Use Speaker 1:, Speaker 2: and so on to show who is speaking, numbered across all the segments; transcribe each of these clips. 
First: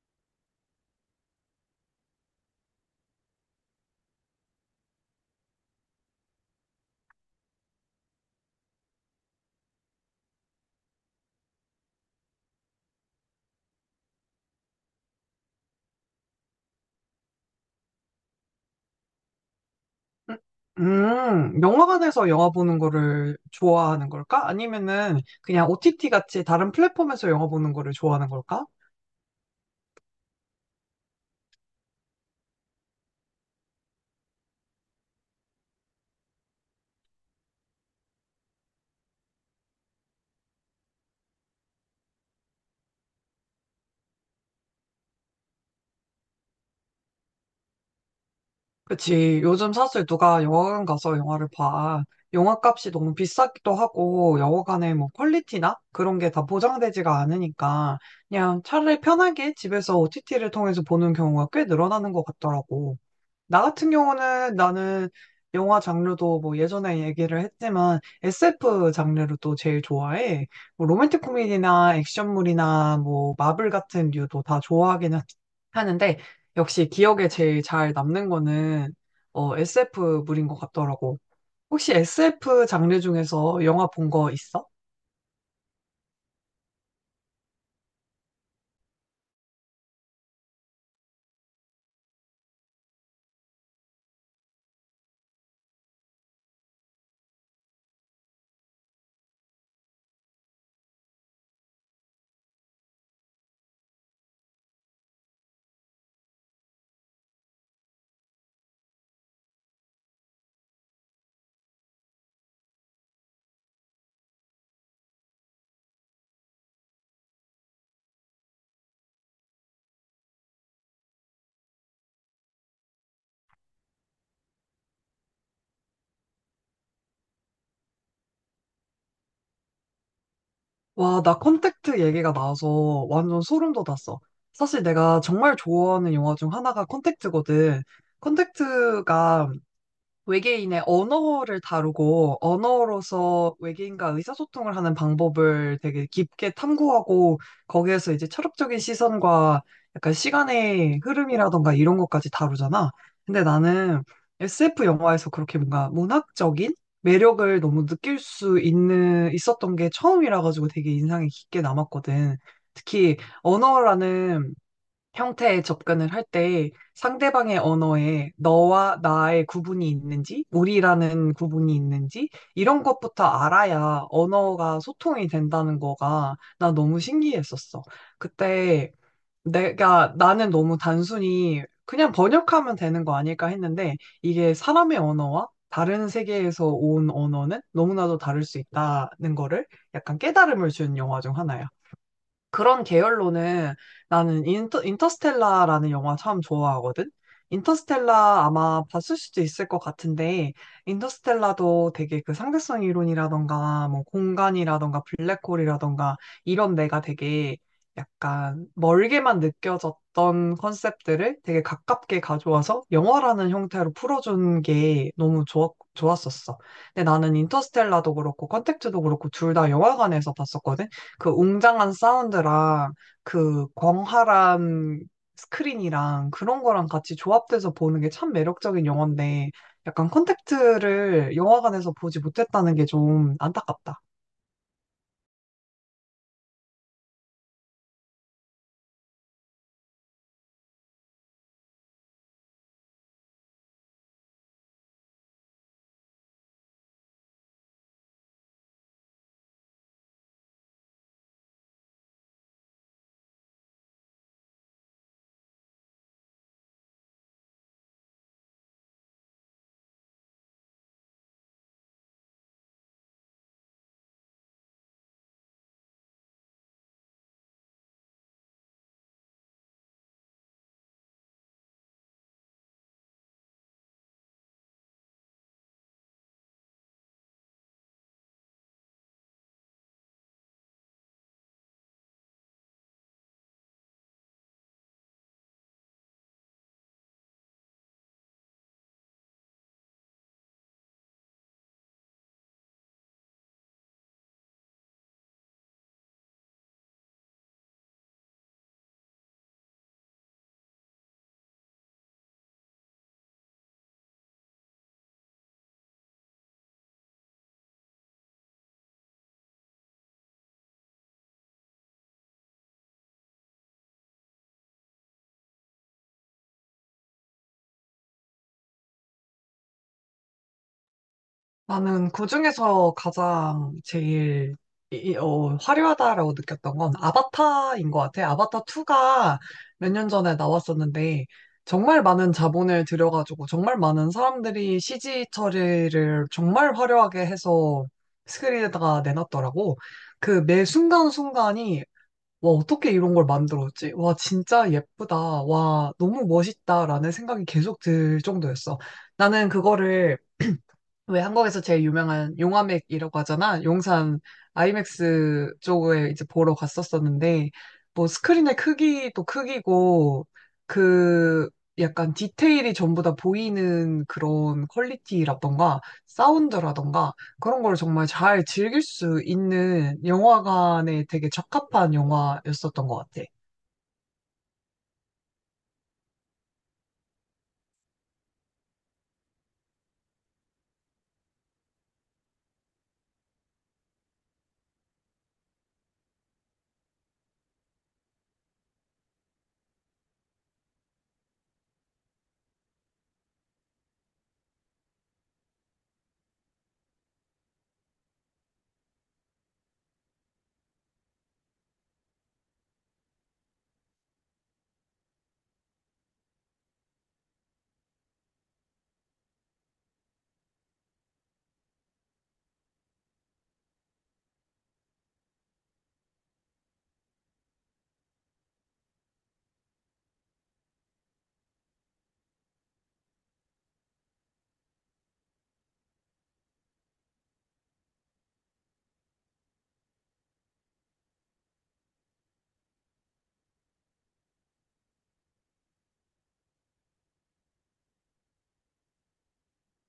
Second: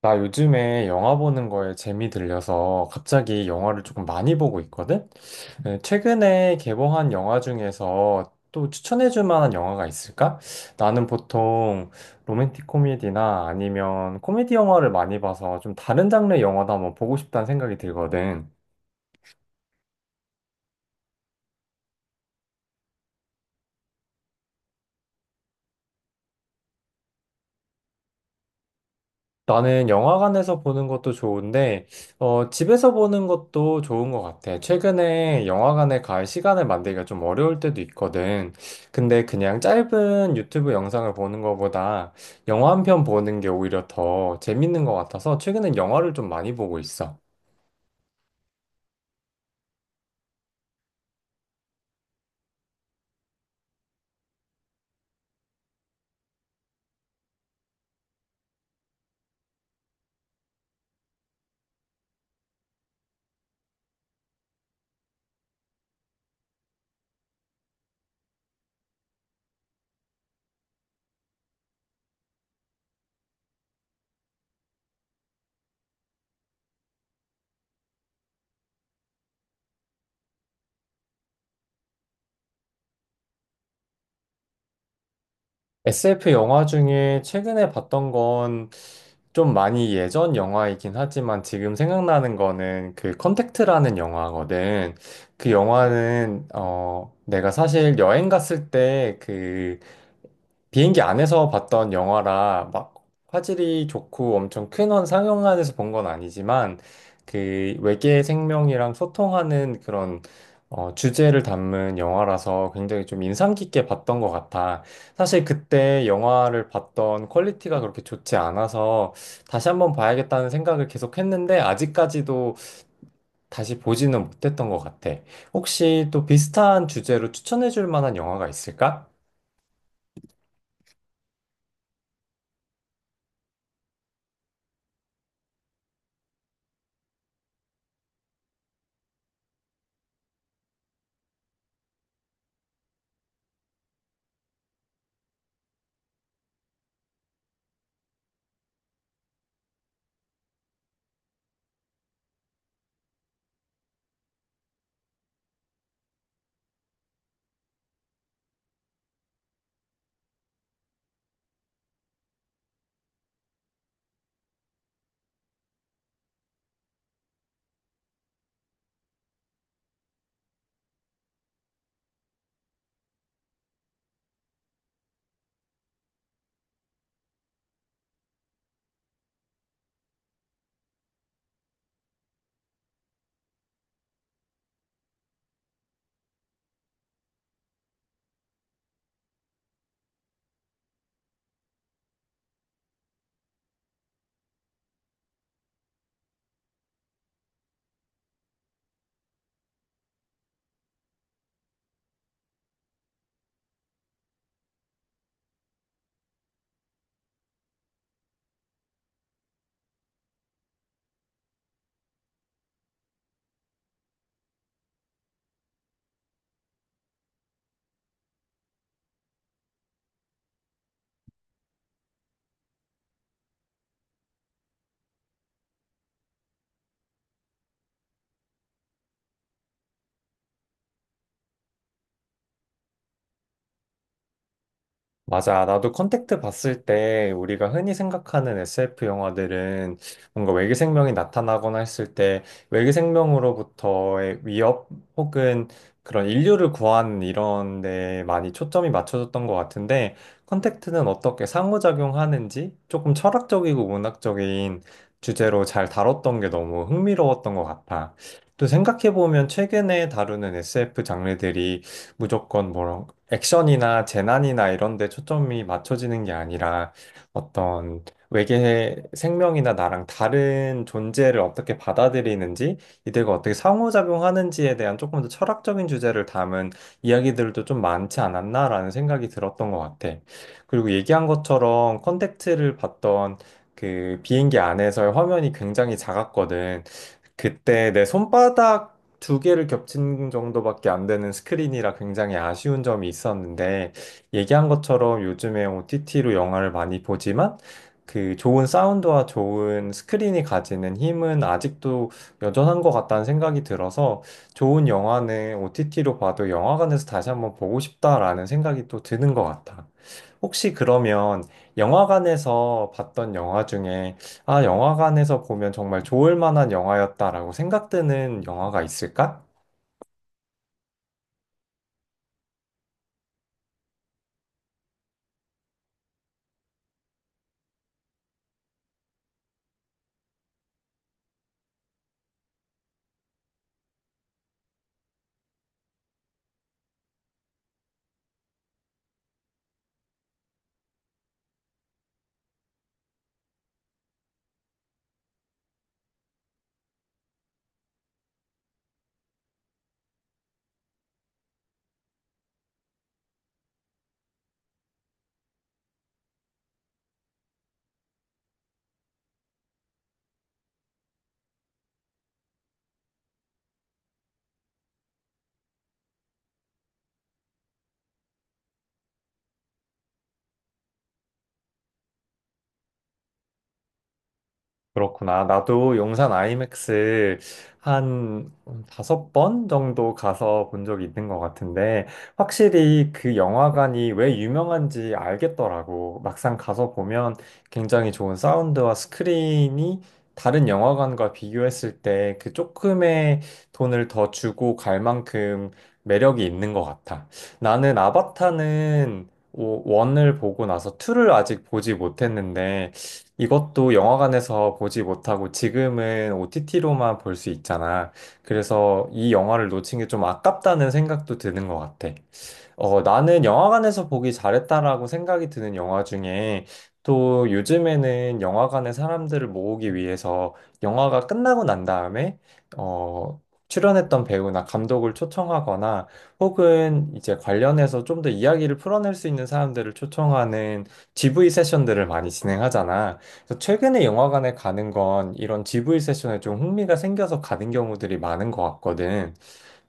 Speaker 1: 나 요즘에 영화 보는 거에 재미 들려서 갑자기 영화를 조금 많이 보고 있거든? 네, 최근에 개봉한 영화 중에서 또 추천해줄 만한 영화가 있을까? 나는 보통 로맨틱 코미디나 아니면 코미디 영화를 많이 봐서 좀 다른 장르의 영화도 한번 보고 싶다는 생각이 들거든.
Speaker 2: 영화관에서 영화 보는 거를 좋아하는 걸까? 아니면은 그냥 OTT 같이 다른 플랫폼에서 영화 보는 거를 좋아하는 걸까?
Speaker 1: 나는 영화관에서 보는 것도 좋은데, 집에서 보는 것도 좋은 것 같아. 최근에 영화관에 갈 시간을 만들기가 좀 어려울 때도 있거든. 근데 그냥 짧은 유튜브 영상을 보는 것보다 영화 한 편 보는 게 오히려 더 재밌는 것 같아서 최근엔 영화를 좀 많이 보고 있어.
Speaker 2: 그치. 요즘 사실 누가 영화관 가서 영화를 봐. 영화 값이 너무 비싸기도 하고, 영화관의 뭐 퀄리티나 그런 게 다 보장되지가 않으니까, 그냥 차라리 편하게 집에서 OTT를 통해서 보는 경우가 꽤 늘어나는 것 같더라고. 나 같은 경우는 나는 영화 장르도 뭐 예전에 얘기를 했지만 SF 장르를 또 제일 좋아해. 뭐 로맨틱 코미디나 액션물이나 뭐 마블 같은 류도 다 하는데 역시 기억에 제일 잘 남는 거는 SF물인 것 같더라고. 혹시 SF 장르 중에서 영화 본 거 있어?
Speaker 1: SF 영화 중에 최근에 봤던 건 좀 많이 예전 영화이긴 하지만 지금 생각나는 거는 그 컨택트라는 영화거든. 그 영화는 내가 사실 여행 갔을 때그 비행기 안에서 봤던 영화라 막 화질이 좋고 엄청 큰 원 상영관에서 본 건 아니지만 그 외계 생명이랑 소통하는 그런 주제를 담은 영화라서 굉장히 좀 인상 깊게 봤던 것 같아. 사실 그때 영화를 봤던 퀄리티가 그렇게 좋지 않아서 다시 한번 봐야겠다는 생각을 계속 했는데 아직까지도 다시 보지는 못했던 것 같아. 혹시 또 비슷한 주제로 추천해 줄 만한 영화가 있을까?
Speaker 2: 와, 나 컨택트 얘기가 나와서 완전 소름 돋았어. 사실 내가 정말 좋아하는 영화 중 하나가 컨택트거든. 컨택트가 외계인의 언어를 다루고 언어로서 외계인과 의사소통을 하는 방법을 되게 깊게 탐구하고 거기에서 이제 철학적인 시선과 약간 시간의 흐름이라던가 이런 것까지 다루잖아. 근데 나는 SF 영화에서 그렇게 뭔가 문학적인 매력을 너무 느낄 수 있는 있었던 게 처음이라 가지고 되게 인상이 깊게 남았거든. 특히 언어라는 형태의 접근을 할 때 상대방의 언어에 너와 나의 구분이 있는지, 우리라는 구분이 있는지, 이런 것부터 알아야 언어가 소통이 된다는 거가 나 너무 신기했었어. 그때 나는 너무 단순히 그냥 번역하면 되는 거 아닐까 했는데 이게 사람의 언어와 다른 세계에서 온 언어는 너무나도 다를 수 있다는 거를 약간 깨달음을 준 영화 중 하나야. 그런 계열로는 나는 인터스텔라라는 영화 참 좋아하거든? 인터스텔라 아마 봤을 수도 있을 것 같은데, 인터스텔라도 되게 그 상대성 이론이라던가, 뭐 공간이라던가, 블랙홀이라던가, 이런 내가 되게 약간 멀게만 느껴졌던 컨셉들을 되게 가깝게 가져와서 영화라는 형태로 풀어준 게 너무 좋았었어. 근데 나는 인터스텔라도 그렇고, 컨택트도 그렇고, 둘 다 영화관에서 봤었거든? 그 웅장한 사운드랑 그 광활한 스크린이랑 그런 거랑 같이 조합돼서 보는 게 참 매력적인 영화인데 약간 컨택트를 영화관에서 보지 못했다는 게 좀 안타깝다.
Speaker 1: 맞아. 나도 컨택트 봤을 때 우리가 흔히 생각하는 SF 영화들은 뭔가 외계 생명이 나타나거나 했을 때 외계 생명으로부터의 위협 혹은 그런 인류를 구하는 이런 데 많이 초점이 맞춰졌던 것 같은데, 컨택트는 어떻게 상호작용하는지 조금 철학적이고 문학적인 주제로 잘 다뤘던 게 너무 흥미로웠던 것 같아. 또 생각해보면 최근에 다루는 SF 장르들이 무조건 뭐라 액션이나 재난이나 이런 데 초점이 맞춰지는 게 아니라 어떤 외계 생명이나 나랑 다른 존재를 어떻게 받아들이는지, 이들과 어떻게 상호작용하는지에 대한 조금 더 철학적인 주제를 담은 이야기들도 좀 많지 않았나라는 생각이 들었던 것 같아. 그리고 얘기한 것처럼 컨택트를 봤던 그 비행기 안에서의 화면이 굉장히 작았거든. 그때 내 손바닥 두 개를 겹친 정도밖에 안 되는 스크린이라 굉장히 아쉬운 점이 있었는데, 얘기한 것처럼 요즘에 OTT로 영화를 많이 보지만, 그 좋은 사운드와 좋은 스크린이 가지는 힘은 아직도 여전한 것 같다는 생각이 들어서, 좋은 영화는 OTT로 봐도 영화관에서 다시 한번 보고 싶다라는 생각이 또 드는 것 같아. 혹시 그러면 영화관에서 봤던 영화 중에 아, 영화관에서 보면 정말 좋을 만한 영화였다라고 생각되는 영화가 있을까?
Speaker 2: 나는 그중에서 가장 제일 화려하다라고 느꼈던 건 아바타인 것 같아. 아바타 2가 몇 년 전에 나왔었는데 정말 많은 자본을 들여가지고 정말 많은 사람들이 CG 처리를 정말 화려하게 해서 스크린에다가 내놨더라고. 그 매 순간순간이 와, 어떻게 이런 걸 만들었지? 와, 진짜 예쁘다. 와, 너무 멋있다라는 생각이 계속 들 정도였어. 나는 그거를 왜 한국에서 제일 유명한 용화맥이라고 하잖아. 용산 아이맥스 쪽에 이제 보러 갔었었는데 뭐 스크린의 크기도 크기고 그 약간 디테일이 전부 다 보이는 그런 퀄리티라던가 사운드라던가 그런 걸 정말 잘 즐길 수 있는 영화관에 되게 적합한 영화였었던 것 같아.
Speaker 1: 그렇구나. 나도 용산 아이맥스 한 5번 정도 가서 본 적이 있는 것 같은데, 확실히 그 영화관이 왜 유명한지 알겠더라고. 막상 가서 보면 굉장히 좋은 사운드와 스크린이 다른 영화관과 비교했을 때 그 조금의 돈을 더 주고 갈 만큼 매력이 있는 것 같아. 나는 아바타는 원을 보고 나서 투를 아직 보지 못했는데, 이것도 영화관에서 보지 못하고 지금은 OTT로만 볼 수 있잖아. 그래서 이 영화를 놓친 게 좀 아깝다는 생각도 드는 것 같아. 나는 영화관에서 보기 잘했다라고 생각이 드는 영화 중에 또 요즘에는 영화관에 사람들을 모으기 위해서 영화가 끝나고 난 다음에 어, 출연했던 배우나 감독을 초청하거나 혹은 이제 관련해서 좀 더 이야기를 풀어낼 수 있는 사람들을 초청하는 GV 세션들을 많이 진행하잖아. 그래서 최근에 영화관에 가는 건 이런 GV 세션에 좀 흥미가 생겨서 가는 경우들이 많은 것 같거든.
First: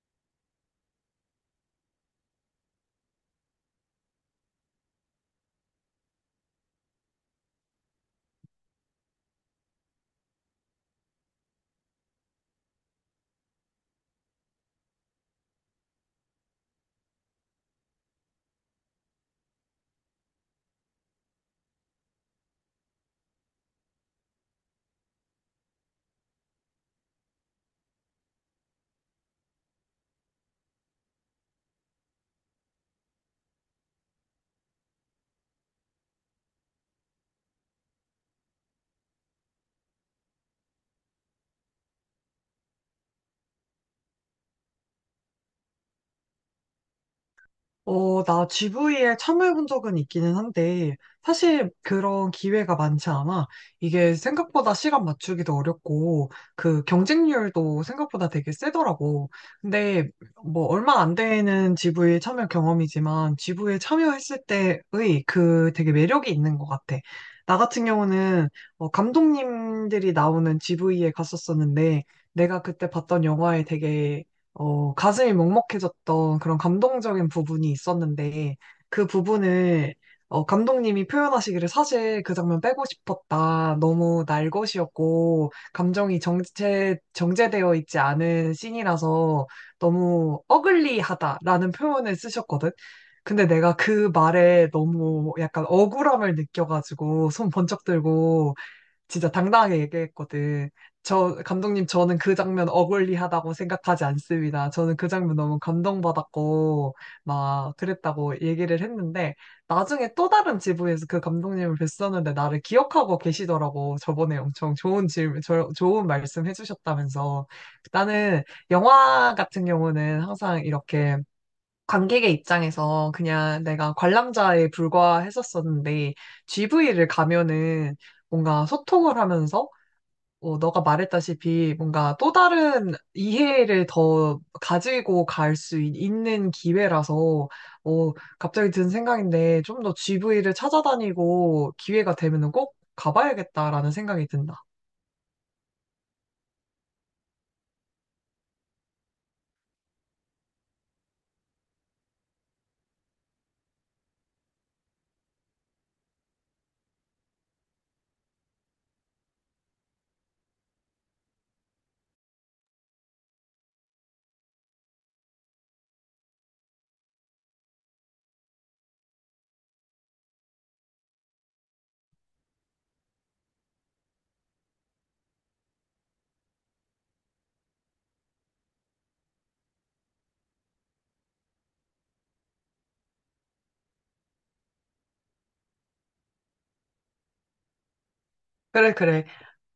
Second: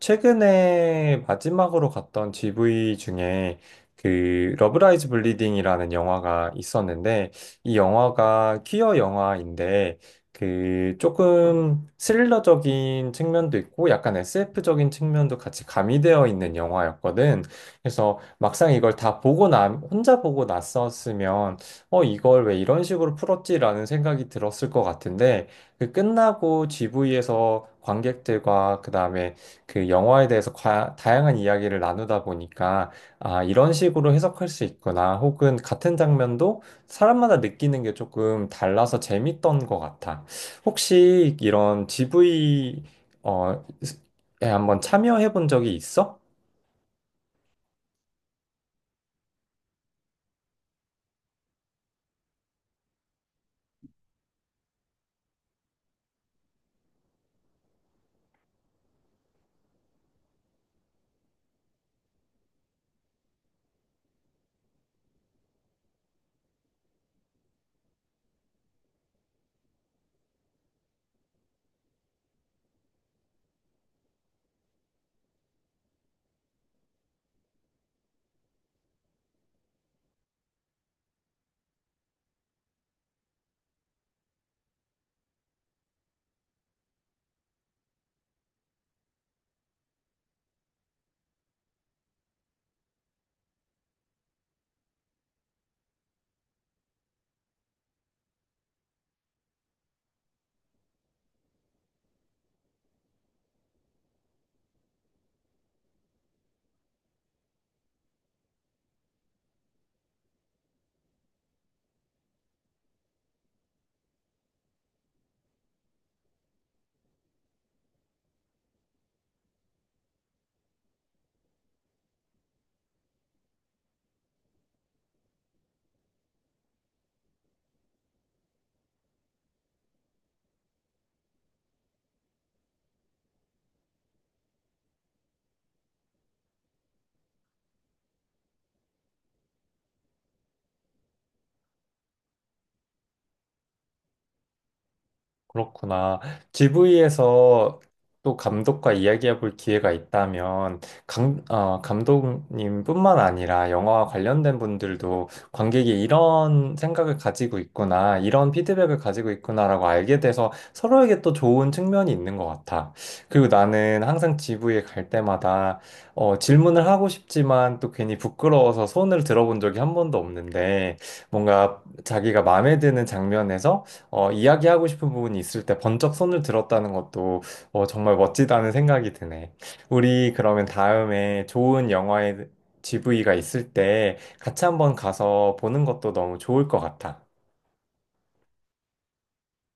Speaker 1: 최근에 마지막으로 갔던 GV 중에 그 러브라이즈 블리딩이라는 영화가 있었는데, 이 영화가 퀴어 영화인데 그 조금 스릴러적인 측면도 있고 약간 SF적인 측면도 같이 가미되어 있는 영화였거든. 그래서 막상 이걸 다 보고 나 혼자 보고 났었으면 이걸 왜 이런 식으로 풀었지라는 생각이 들었을 것 같은데, 그 끝나고 GV에서 관객들과 그다음에 그 영화에 대해서 다양한 이야기를 나누다 보니까 아, 이런 식으로 해석할 수 있구나. 혹은 같은 장면도 사람마다 느끼는 게 조금 달라서 재밌던 것 같아. 혹시 이런 GV 어, 에 한번 참여해 본 적이 있어?
Speaker 2: 나 GV에 참여해본 적은 있기는 한데, 사실 그런 기회가 많지 않아. 이게 생각보다 시간 맞추기도 어렵고, 그 경쟁률도 생각보다 되게 세더라고. 근데 뭐 얼마 안 되는 GV 참여 경험이지만, GV에 참여했을 때의 그 되게 매력이 있는 것 같아. 나 같은 경우는 감독님들이 나오는 GV에 갔었었는데, 내가 그때 봤던 영화에 되게 가슴이 먹먹해졌던 그런 감동적인 부분이 있었는데, 그 부분을, 감독님이 표현하시기를 사실 그 장면 빼고 싶었다. 너무 날 것이었고, 감정이 정제되어 있지 않은 씬이라서 너무 어글리하다라는 표현을 쓰셨거든. 근데 내가 그 말에 너무 약간 억울함을 느껴가지고, 손 번쩍 들고, 진짜 당당하게 얘기했거든. 저, 감독님, 저는 그 장면 어글리하다고 생각하지 않습니다. 저는 그 장면 너무 감동받았고, 막 그랬다고 얘기를 했는데, 나중에 또 다른 지부에서 그 감독님을 뵀었는데, 나를 기억하고 계시더라고. 저번에 엄청 좋은 질문, 좋은 말씀 해주셨다면서. 나는 영화 같은 경우는 항상 이렇게 관객의 입장에서 그냥 내가 관람자에 불과했었었는데 GV를 가면은 뭔가 소통을 하면서 너가 말했다시피 뭔가 또 다른 이해를 더 가지고 갈 수 있는 기회라서 어, 갑자기 든 생각인데 좀 더 GV를 찾아다니고 기회가 되면은 꼭 가봐야겠다라는 생각이 든다.
Speaker 1: 그렇구나. GV에서 또 감독과 이야기해 볼 기회가 있다면, 감독님뿐만 아니라 영화와 관련된 분들도 관객이 이런 생각을 가지고 있구나, 이런 피드백을 가지고 있구나라고 알게 돼서 서로에게 또 좋은 측면이 있는 것 같아. 그리고 나는 항상 GV에 갈 때마다 질문을 하고 싶지만 또 괜히 부끄러워서 손을 들어본 적이 한 번도 없는데, 뭔가 자기가 마음에 드는 장면에서 이야기하고 싶은 부분이 있을 때 번쩍 손을 들었다는 것도 정말 멋지다는 생각이 드네. 우리 그러면 다음에 좋은 영화의 GV가 있을 때 같이 한번 가서 보는 것도 너무 좋을 것 같아.
Speaker 2: 그래, 그래.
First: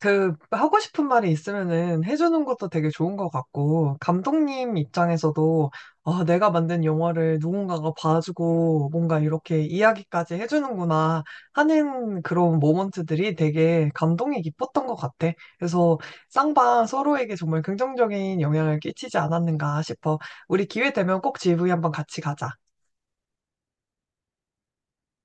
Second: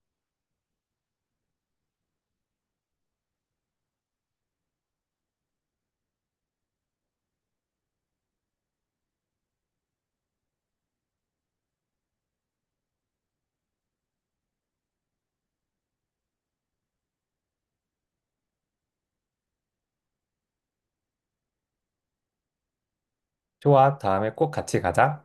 Speaker 2: 그 하고 싶은 말이 있으면은 해주는 것도 되게 좋은 것 같고 감독님 입장에서도 아 내가 만든 영화를 누군가가 봐주고 뭔가 이렇게 이야기까지 해주는구나 하는 그런 모먼트들이 되게 감동이 깊었던 것 같아. 그래서 쌍방 서로에게 정말 긍정적인 영향을 끼치지 않았는가 싶어. 우리 기회 되면 꼭 GV 한번 같이 가자.
Speaker 1: 좋아, 다음에 꼭 같이 가자.